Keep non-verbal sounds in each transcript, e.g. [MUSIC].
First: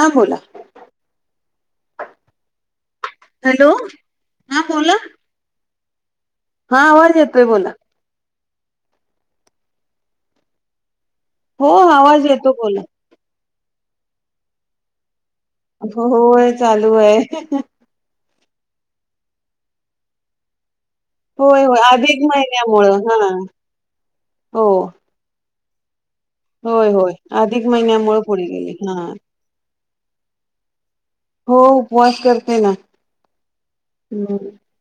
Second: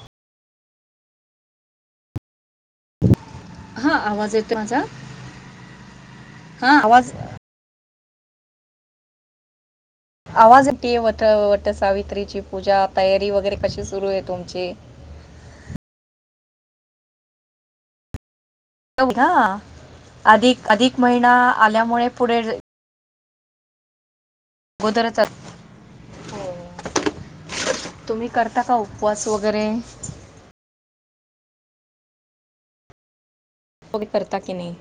हां बोला हॅलो हा आवाज य तो हा माझा? बोला हा आवाज येतोय बोला आवाज वट हो आवाज वटसावित्रीची येतो पूजा बोला तयारी वगैरे कशी सुरू आहे तुमची? होय चालू आहे. अधिक, अधिक, महिना होय हो आल्यामुळे अधिक पुढे महिन्या मुळ हा. हो अगोदरच होय होय अधिक महिन्या मुळ तुम्ही पुढ करता का गेली हा. उपवास वगैरे हो उपवास करते ना उपवास करता की नाही?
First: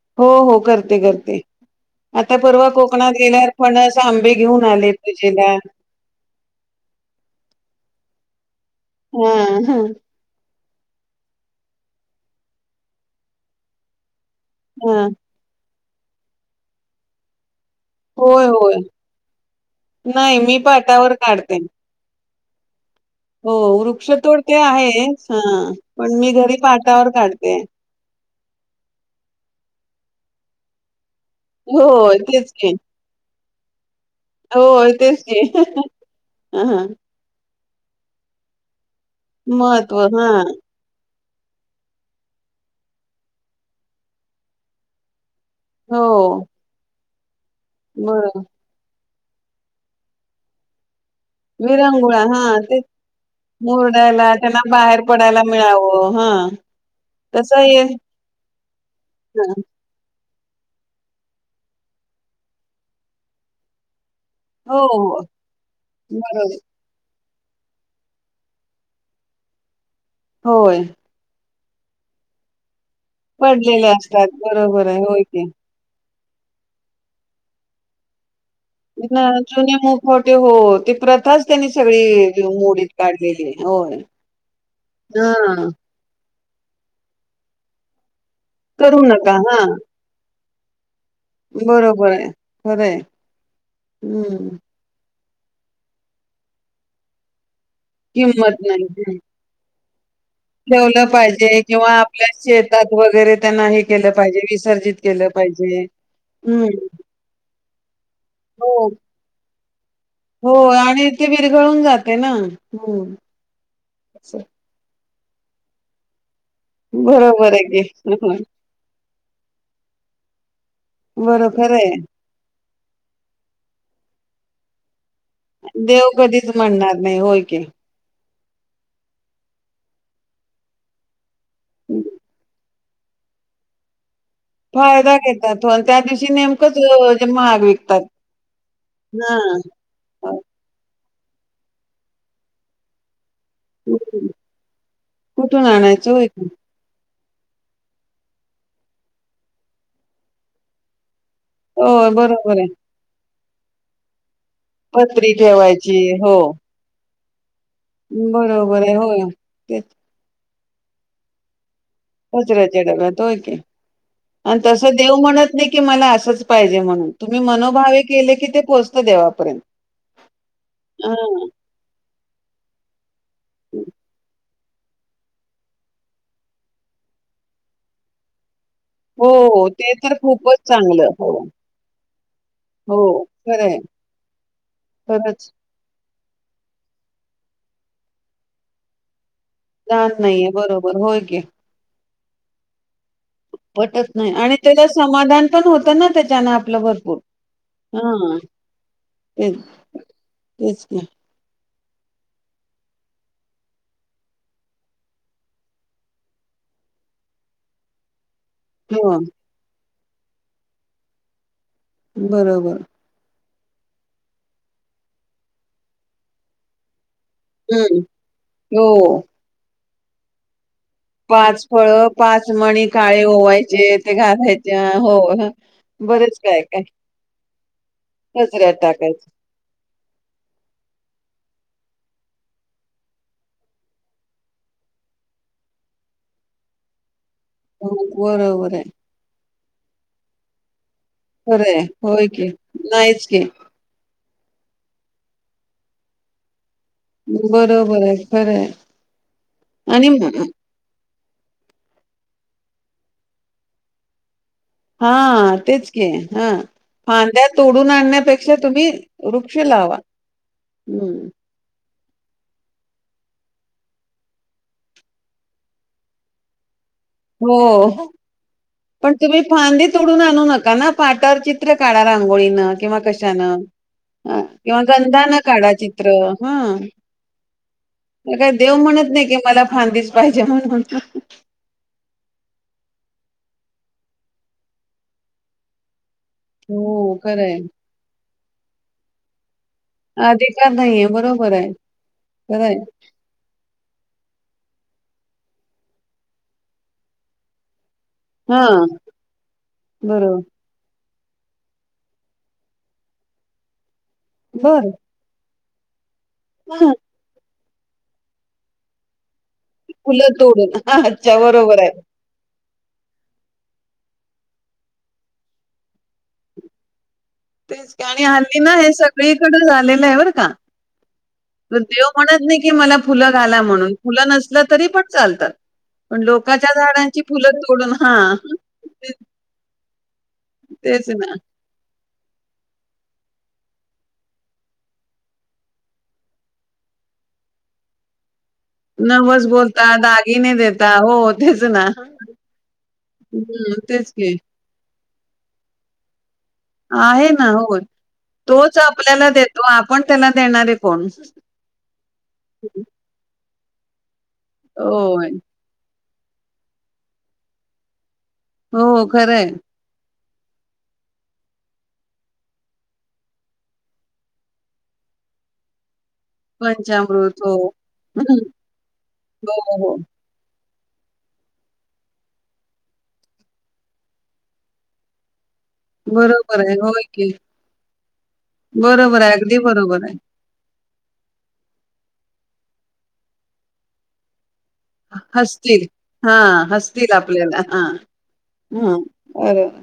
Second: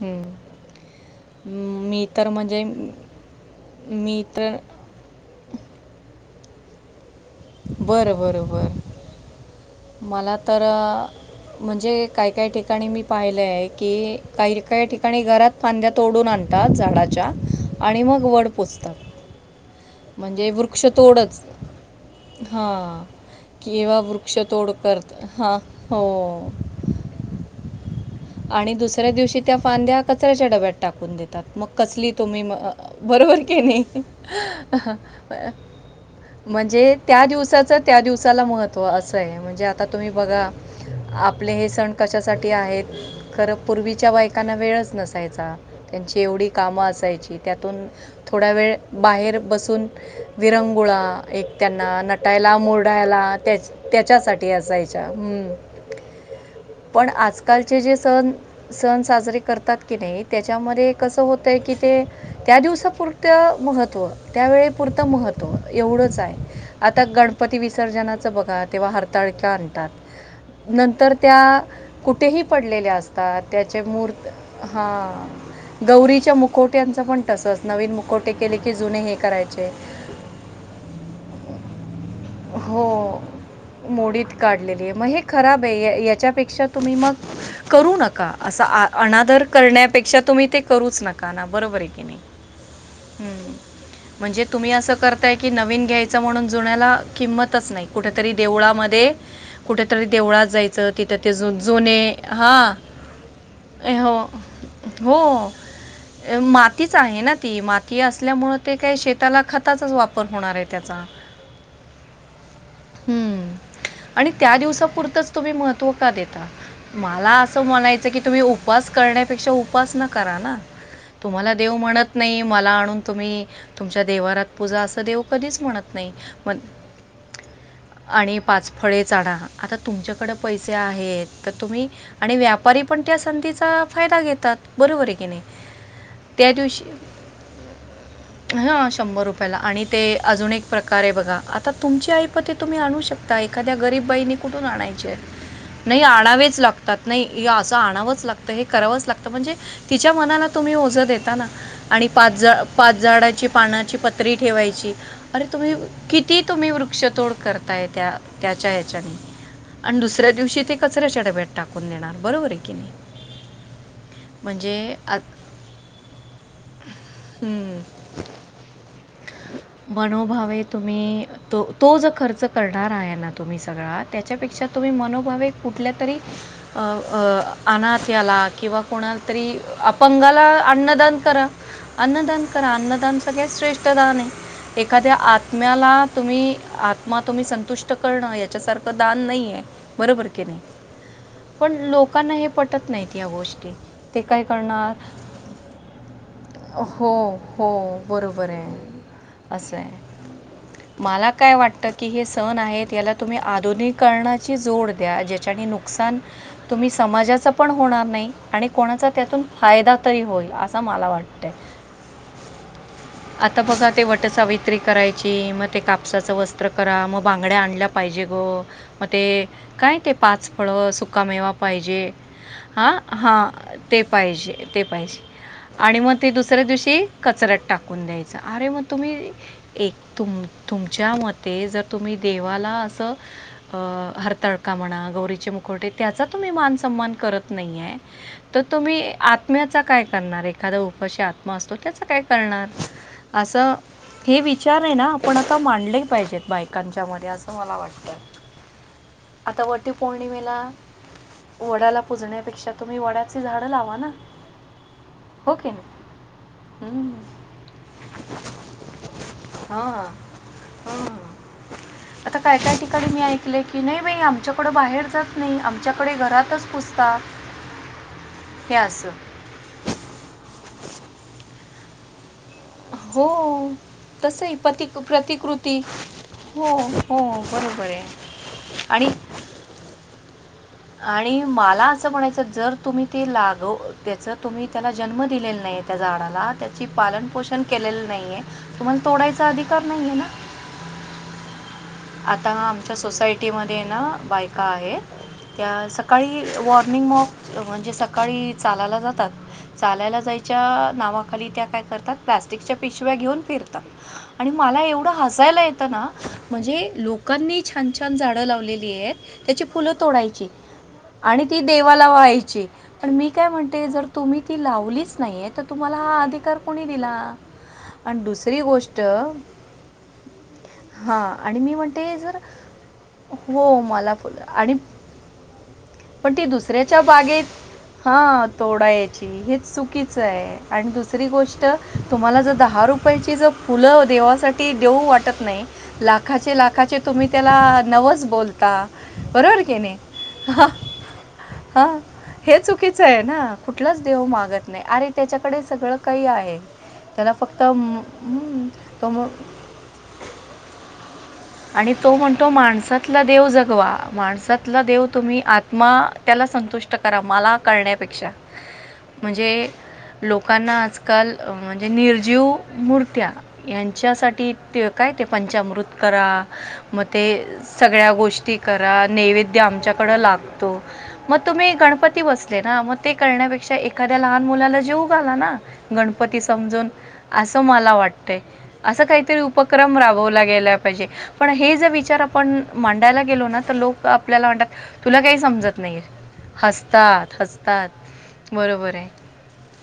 हम्म. हो हो करते, करते. मी तर आता म्हणजे परवा कोकणात गेल्यावर फणस मी आंबे तर घेऊन आले पूजेला बरं बरं बरं. हा हा. मला तर म्हणजे काही काही ठिकाणी मी पाहिलं आहे की काही काही हा ठिकाणी घरात पांद्या तोडून आणतात झाडाच्या. आणि मग होय वड होय पुजतात नाही म्हणजे मी वृक्ष पाटावर तोडच काढते हा. हो किव्हा वृक्ष वृक्षतोड ते तोड करत आहेच हा हो. पण मी घरी पाटावर काढते आणि दुसऱ्या दिवशी त्या फांद्या कचऱ्याच्या डब्यात टाकून देता. मग कसली होय तुम्ही तेच की बरोबर की नाही. होय, तेच की. हां, हां. म्हणजे त्या दिवसाच त्या दिवसाला महत्व अस आहे म्हणजे आता महत्त्व तुम्ही हां. बघा. आपले हे सण कशासाठी आहेत खरं पूर्वीच्या बायकांना वेळच नसायचा. हो, त्यांची एवढी कामं असायची त्यातून बरोबर थोडा वेळ बाहेर बसून विरंगुळा एक त्यांना विरंगुळा नटायला हां, तेच मोरडायला त्याच मुरडायला त्याच्यासाठी असायच्या हा. पण आजकालचे जे सण सण साजरे हां, करतात की नाही त्याच्यामध्ये कसं होतय की ते त्या दिवसापुरतं महत्त्व त्यावेळी हो, पुरतं हो. महत्त्व एवढंच आहे बरोबर. आता गण पती विसर्जनाचं बघा तेव्हा हरताळक्या आणतात होय, नंतर त्या कुठेही पडलेले असतात त्याचे पडलेले मूर्त असतात. बरोबर हा आहे. होय की. गौरी च्या मुकुट्यांचं पण तसंच नवीन मुकुट ना जुने मुखटे हो ते प्रथाच त्यांनी सगळी हो मोडीत काढलेली आहे. होय. मोडीत काढलेली आहे, मग हे खराब हां, आहे [UNINTELLIGIBLE] त्यापेक्षा तुम्ही मग करू नका, असा करू नका. अनादर हां, करण्यापेक्षा तुम्ही ते करूच नका नका ना बरोबर आहे की नाही, म्हणजे हं, तुम्ही असं करताय की नवीन घ्यायचं म्हणून जुन्याला किंमतच नाही, कुठेतरी किंमत नाही. देवळामध्ये कुठ ठेवलं पाहिजे, किंवा आपल्या हां शेतात वगैरे त्यांना हे ए, केलं हो पाहिजे विसर्जित के केलं हो पाहिजे. हं. मातीच आहे ना ती माती असल्यामुळे, ते हो, काही शेताला खताचाच वापर होणार आहे त्याचा. तिथे विरघळून जाते ना. हं. आणि त्या दिवसापुरतंच तुम्ही महत्त्व का देेतात? मला बरोबर असं आहे म्हणायचं की, तुम्ही उपवास करण्यापेक्षा उपासना करा ना. बरं तुम्हाला खरं देव आहे. म्हणत नाही मला आणून तुम्ही तुमच्या देवारात पूजा असं देव कधीच म्हणत देव नाही. कधीच मग म्हणणार नाही होय की. आणि पाच फळे चाढा आता तुमच्याकडं पैसे आहेत, तर तुम्ही आणि व्या पारी पण त्या संधीचा फायदा घेत फायदा घेतात, त्या दिवशी नेमकंच म्हणजे महाग विकतात. हा शंभर रुपयाला हां. आणि ते हं. अजून एक प्रकार ये बघा, आता तुमची ऐपत आहे तुम्ही आणू शकताय. एखाद्या गरीब बाईनी कुठून आणायचे, कुठून नाही आणायचं? होय की. आणावेच लागतात. नाही असं आणावंच लागतं हे करावंच लागतं, म्हणजे तिच्या मनाला तुम्ही ओझं देत ना आणि होय, बरोबर पाच- आहे. पाच झाडाची पानाची पत्री ठेवायची पत्री अरे तुम्ही ठेवायची. हो. किती तुम्ही वृक्षतोड करताय त्या- त्याच्या बरोबर आहे. होय. तेच. हेच्यात दुसऱ्या दिवशी कचऱ्याच्या डब्यात टाक कचऱ्याच्या डब्यात होय की. आणि म्हणजे तसं देव आ- म्हणत नाही की मला असंच पाहिजे म्हणून, तुम्ही हम्म. मनोभावे केले की ते पोहचत देवापर्यंत मनोभावे तुम्ही हां. तो -तो जो खर्च करणार आहे ना, तुम्ही हो, सगळा त्याच्यापेक्षा तुम्ही मनोभावे कुठल्या तरी अनाथ याला किंवा कोणाला तरी हो. ते तर अपंगाला खूपच चांगलं. अन्नदान हो, करा. अन्नदान करा हो. अन्नदान सगळ्यात खरं आहे. श्रेष्ठ दान आहे, एखाद्या आ खरंच. आत्म्याला तुम्ही आत्मा तुम्ही संतुष्ट करणं याच्या सारखं दान नाहीये. ताण बरोबर की नाहीये. नाही, बरोबर. होय की. पण लोकांना हे पटत नाही. पटत नाही आणि त्याला समाधान पण होत ना, त्याच्यानं आपलं भरपूर. हो हो हां. बरोबर आहे तेच, असं आहे, तेच की. मला काय वा वाटतं की हे सण आहेत याला तुम्ही आधुनिकरणाची जोड द्या. ज्याच्याने नुकसान तुम्ही समाजाचं पण होणार नाही. आणि कोणाचा हो. त्यातून फायदा तरी होईल, असं मला वाटतयं. बरोबर. आता बघा ते वट सावित्री करायची, मग ते कापसाचं वस्त्र करा मग बांगड्या आणल्या हं. पाहिजे गं मग ते हो. काय ते पाच फळ सुकामेवा पाहिजे फळं, मणी हा, काळे हा ओवायचे, ते पाहिजे ते घालायच्या. हो. पाहिजे. हं. आणि मग ते बरंच दुसऱ्या काय-काय. दिवशी कचऱ्यात टाकून द्यायच, अरे कचऱ्यात मग तुम्ही टाकायचं. तुमच्या मते जर तुम्ही देवाला अस हरतालळका म्ह गौरीचे मुखवटे त्याचा तुम्ही मान स्मान करत हो, नाहीये, तर बरोबर आहे. तुम्ही आत्म्याचा काय करणार एखादा पशी आत्मा असतो, खरंय. त्याच काय होय की. करणार? नाहीच की. असं हे विच विचार आहे ना, आपण आता मांडले पाहिजेत बाय कांच्या मध्ये असं मला बरोबर वाटतयं, आहे. खरंय आता वट आणि म पौर्णिमेला वड्याला पुजण्यापेक्षा तुम्ही, वड्याची झाडं लावा ना. हा हो तेच नाही की हा हम्म. फांद्या तोडून आणण्या पेक्षा तुम्ही वृक्ष क्ष हां लावा हां. हम. आता काय काय ठिकाणी मी ऐकले की, नाही बाई आमच्याकडे बाहेर जात नाही आमच्याकडे घरातच पुजतात. हो, असं पण तुम्ही फांदी तोडून आणू नका ना पाटावर चित्र रांगोळीन किंवा हो कशानं ह तसंही किंवा पती गंधा न काढा प्रतिकृती चित्र हो हा. हो बरोबर आहे काय देव म्हणत आणि नाही की, मला फांदीच पाहिजे म्हणून आणि मला असं म्हणायचं जर, तुम्ही ते लागव त्याच तुम्ही त्याला जन्म दिलेला नाही त्या झाडाला त्याची हो. पालन खरंय. पोषण केली नाहीये, तुम्हाला तोडायचा अधिकार नाही आहे ना. अधिकार नाहीये बरोबर आहे. आता खरंय. आमच्या सोसायटी मध्ये ना बायका आहेत. त्या सकाळी मॉर्निंग वाँक म्हणजे सकाळ सकाळी हां. चालायला जातात, चालायला बरोबर. जायच्या नावा खाली त्या काय करतात? प्लॅस्टिकच्या पिशव्या घेऊन फिरतात, आणि मला बरं. एवढं हसायला येतं ना. म्हणजे लोकांनी छान छान! झाडं लावलेली आहेत. त्याची फुलं तोडायची, तोडून अच्छा आणि ती बरोबर आहे. देवाला व्हायची. पण मी काय म्हणते, जर तुम्ही ती लावलीच नाहीये तर तुम्हाला हा अधिकार कोणी दिला. तेच की आणि हल्ली दुसरी ना हे गोष्ट सगळीकडे झालेलं आहे बरं का. हा आणि मी म्हण देव जर म्हणत नाही की मला फुलं घाला हो, म्हणून मला फुलं पण नसलं आणि तरी पण चालतात. पण ती लोकाच्या दुसऱ्याच्या झाडांची बागेत फुलं तोडून हां. हा ते तोडायची हेच चुकीचं आहे, आणि तेच दुसरी ना गोष्ट तुम्हाला जर दहा रुपयाची जर फुलं देवासाठी देऊ वाटत नाही, लाखाचे लाख खाचे तुम्ही त्याला नवस बोल ता नवस बरोबर की बोलता, नाही? दागिने ह देता हो तेच ना. हा. हे चुकीचं आहे ना, हं, कुठलाचं तेच देव की मागत नाही अरे! त्याच्याकडे सगळं काही आहे. आहे त्याला ना फक्त होय, म हं, तोच तो म आपल्याला देतो आपण त्याला देणारे कोण? आणि तो म्हणतो, माणसातला देव जगवा माणसातला देव होय. तुम्ही आत्मा त्याला संतुष्ट करा, मला करण्यापेक्षा हो, खरयं. म्हणजे लोकांना आजकाल म्हणजे निर्जीव मूर्त्या ह्यांच्यासाठी ते काय पंचामृत करा मग ते पंचामृत हो. सगळ्या हं. गोष्टी करा, हो, नैवेद्य हो. आमच्याकडं लागतो. मग तुम्ही गणपती बसले ना, मग ते करण्यापेक्षा एखाद्या लहान मुलाला जेवू घाला ना. गणपती बरोबर आहे. समजून होय की. असं मला वाटतय, असं बरोबर आहे, काहीतरी अगदी उपक्रम बरोबर आहे. राबवला गेला पाहिजे पण हे जर विचार आपण मांडायला गेलो ना, तर लोक आपल्याला वाट हसतील हा हसतील हसतात आपल्याला हा. हसतात बरोबर हम, आहे बरोबर.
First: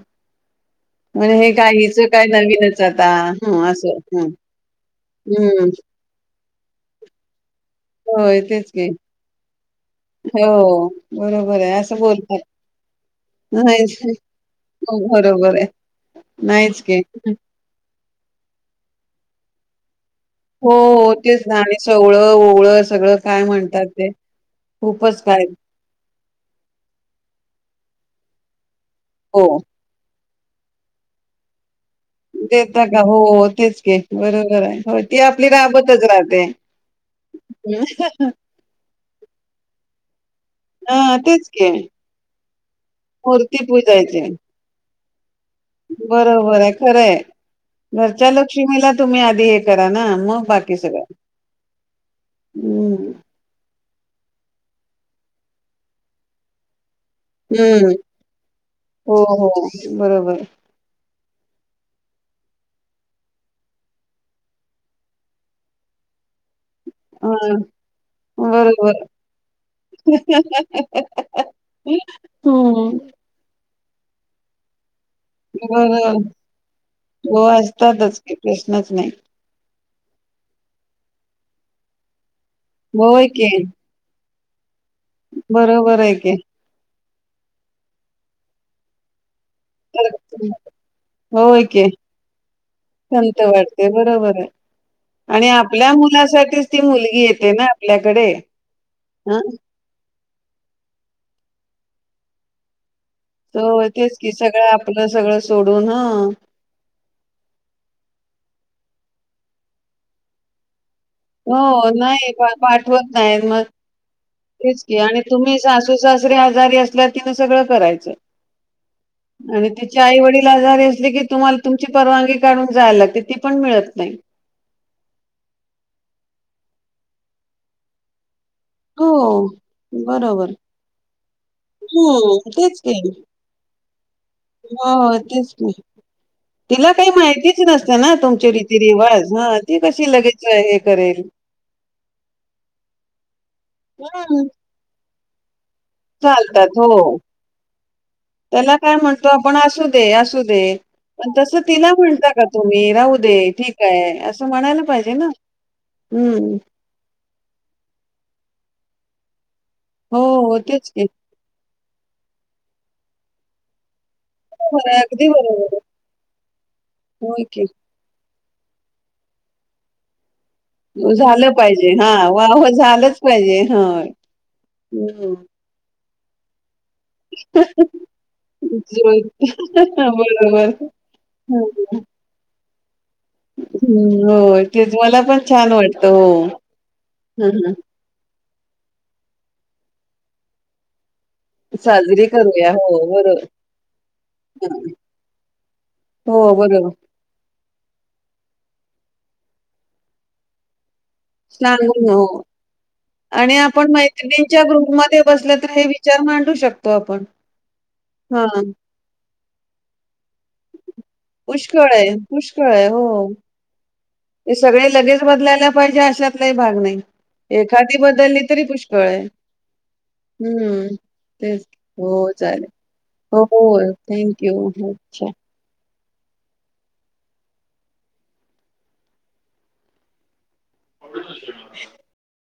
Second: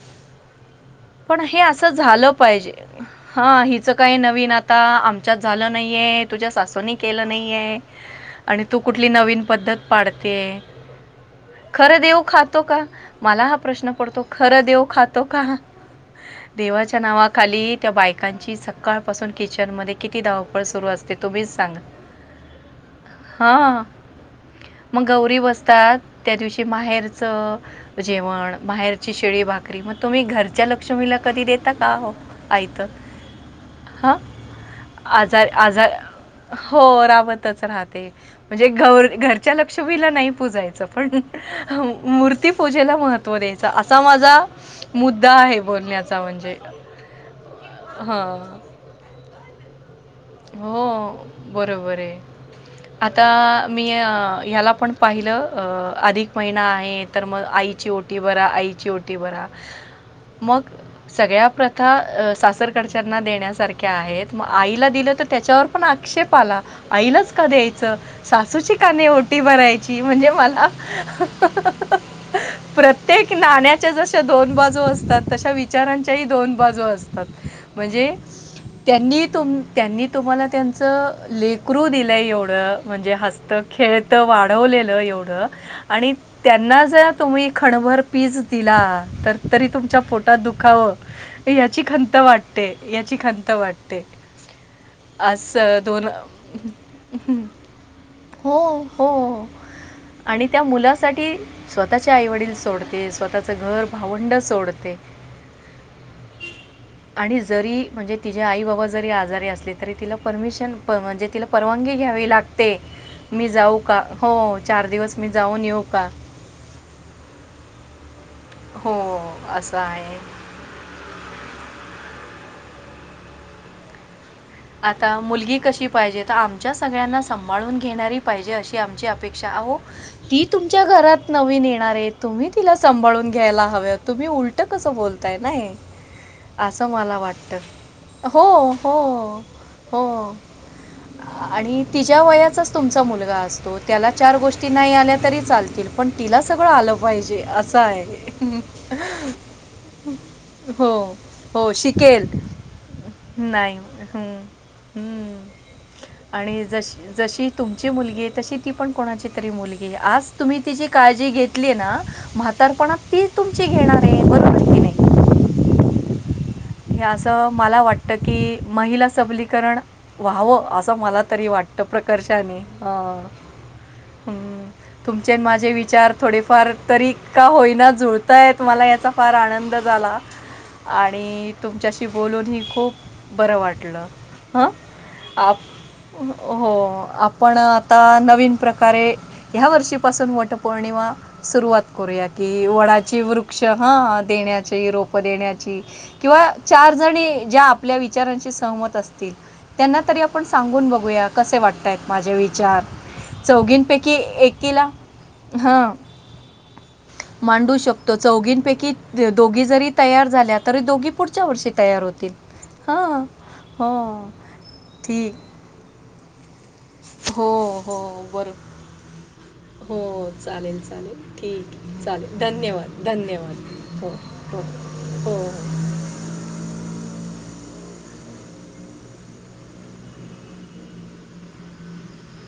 [INAUDIBLE] म्हणजे पण हे काय असं हिचं काय झालं पाहिजे, नवीनच आता हा हं, हिचं असं काही हं, नवीन आता आमच्यात हं. झालं नाही. हे तुझ्या सासूनी केलं नाहीये. होय, आणि तेच तू की. कुठली नवीन पद्धत पाडते, हो, बरोबर आहे. असं खरं देव बोलतात. खातो का? मला हा प्रश्न नाहीच पडतो, खरं देव हो, खातो का? बरोबर आहे. नाहीच की. देवाच्या नावाखाली त्या बायकांची सकाळ पासून किचन मध्ये किती धावपळ हो सुरू असते तेच तुम्हीच ना, आणि सांगा. सगळं ओवळं सगळं काय हां, म्हणतात ते? मग खूपच गौरी काय बसतात, त्या दिवशी माहेरच जेवण बाहेरची शिळी हो. भाकरी मग तुम्ही घरच्या लक्ष्मीला कधी देतात? देता का, हो तेच की बरोबर आहे हो. ती आज आपली आज राबतच राहते. हो राबतच राहते, म्हणजे घरच्या लक्ष्मी नी ला नाही. पुजायचं पण हां, तेच की. मूर्ती पूजेला महत्व मूर्ती द्यायच असा पूजायची. माझा मु द्दा आहे बोलण्याचा म्हणजे. बरोबर आहे खरंय ह. घरच्या लक्ष्मीला तुम्ही आधी हे करा ना मग बाकी सगळं हो बरोबर आहे हम्म आता मी म याला पण पाहिलं अधिक महिना आहेत. तर मग आईची हम्म ओटी भरा आईची ओटी हो भरा हो बरोबर मग सगळ्या प्रथा सास रकडच्यांना देण्यासारख्या आहेत मग आईला दिलं तर त्याच्यावर पण आक्षेप आला. अ आईलाच का द्यायचं सासूची का बरोबर नाही ओटी भरायची म्हणजे मला हम्म प्रत्येक नाण्याच्या जश्या दोन बाजू असत तात तसं बरोबर विचारांच्याही दोन बाजू असतात हो म्हणजे असतातच की प्रश्नच नाही त्यांनी त्यांनी तुम्हाला त्यांच लेकरू दिलयं एवढं. म्हणजे होय की हस्त खेळत वाढवलेलं एवढं बरोबर आणि आहे की त्यांना जर तुम्ही खणभर पीस दिला तर तरी तुमच्या तर पोटात दुखावं होय याची की खंत वाटते याची खंत वाटते. हो! [UNINTELLIGIBLE] आणि असं आपल्या दोन मुलासाठीच ती मुलगी येते ना आपल्याकडे हो हो हं. आणि त्या मुलासाठी स्वतःच्या आईवडील सोडत ते स्वतःच घर तेच की भावंड सगळं सोडते. आपलं सगळं सोडून ह आणि जरी म्हणजे तिचे आई बाबा जरी आजारी असले तरी तिला परमिशन म्हणजे तिला हो, परवानगी घ्यावी नाही पा लागते. पाठवत नाहीत मी मग जाऊ का? हो तेच चार की दिवस आणि मी तुम्ही जाऊन येऊ सासू का सासरी आजारी असल्या तिनं सगळं करायचं. हो आणि असं तिची आहे आई वडील आजारी असले की तुम्हाला तुमची परवानगी काढून जायला लागते. ती पण मिळत नाही. आता मुलगी कशी पाहिजे तर आमच्या सगळ्यांना सांभाळून घेणारी. पाहिजे अशी आमची हो, अपेक्षा आहो ती बरोबर. तुमच्या घरात नवीन येणार आहे हं, तुम्ही तिला तेच की. सांभाळून. घ्यायला हव तुम्ही उलट कसं हो, बोलताय तेच नाही. की. असं तिला काही मला माहितीच नसते ना वाटत हो तुमचे हो. रीती-रिवाज. हां, ती हो कशी लगेच हे करेल? आणि तिच्या वयाचाच तुमचा मुलगा अस त्याला चार हं, गोष्टी नाही आल्या तरी चालत. चालतात हो, आहे त्याला काय म्हणतो आपण असूदे असूदे. हो पण तस हो तिला शिकेल म्हणता का तुम्ही राहू दे नाही ठीक आहे. हम्म असं म्हणायला पाहिजे ना. हम्म, हम्म. आणि जशी जशी तुमची मुलगी आहे तशी ती पण कोणाची तरी मुलगी हो, आज हो. तुम्ही तिची तेच की. काळजी घेतली ना. म्हातारपणात तीच तुमची घेणार आहे. बरोबर की होय नाही अगदी बरोबर. हे होय असं की. मला वाटत की महिला सबलीकरण व्हावं. असं मला तरी झालं वाटतं पाहिजे हा प्रकर्षाने व्हावं झालंच हां पाहिजे ह. तुमचे आणि माझे विचार थोडेफार तरी का होईना जुळतायेत मला याचा जोर. फार आनंद झाला बरोबर. आणि हं. तुमच्याशी बोलून ही खूप बरं वाटलं हं. होय. ह तेच मला पण छान वाटतं. हो हं, आपण हं. आता नवीन प्रकारे ह्या वर्षीपासून वटपौर्णिमा सुरुवात करूया साजरी कि हो, वडाची बरोबर. वृक्ष हा हं. देण्याची रोप देण्याची किंवा हो, चार बरोबर. जणी ज्या आपल्या विचारांशी सहमत असतील त्यांना तरी आपण सांगून बघू बघूया कसे वाटतायेत सांगून हो माझे विचार? आणि आपण चौघींपैकी मैत्रिणींच्या एकीला ग्रुपमध्ये बसलं तर हे हां विचार मांडू शकतो आपण. मांडू शकतो. हां. चौघींपैकी दोघी जरी तयार झाल्या तरी दोघी पुढच्या वर्षी पुष्कळ तयार आहे, होतील. पुष्कळ आहे. हां हो. हो. ते सगळे लगेच ठीक बदलायला पाहिजे अशातलाही भा हो हो एखादी बदलली तरी बरं पुष्कळये हो चालेल चालेल तेच ठीक आहे. हो चालेल धन्यवाद. हो धन्यवाद. हो. हो हो हो [INAUDIBLE] [INAUDIBLE]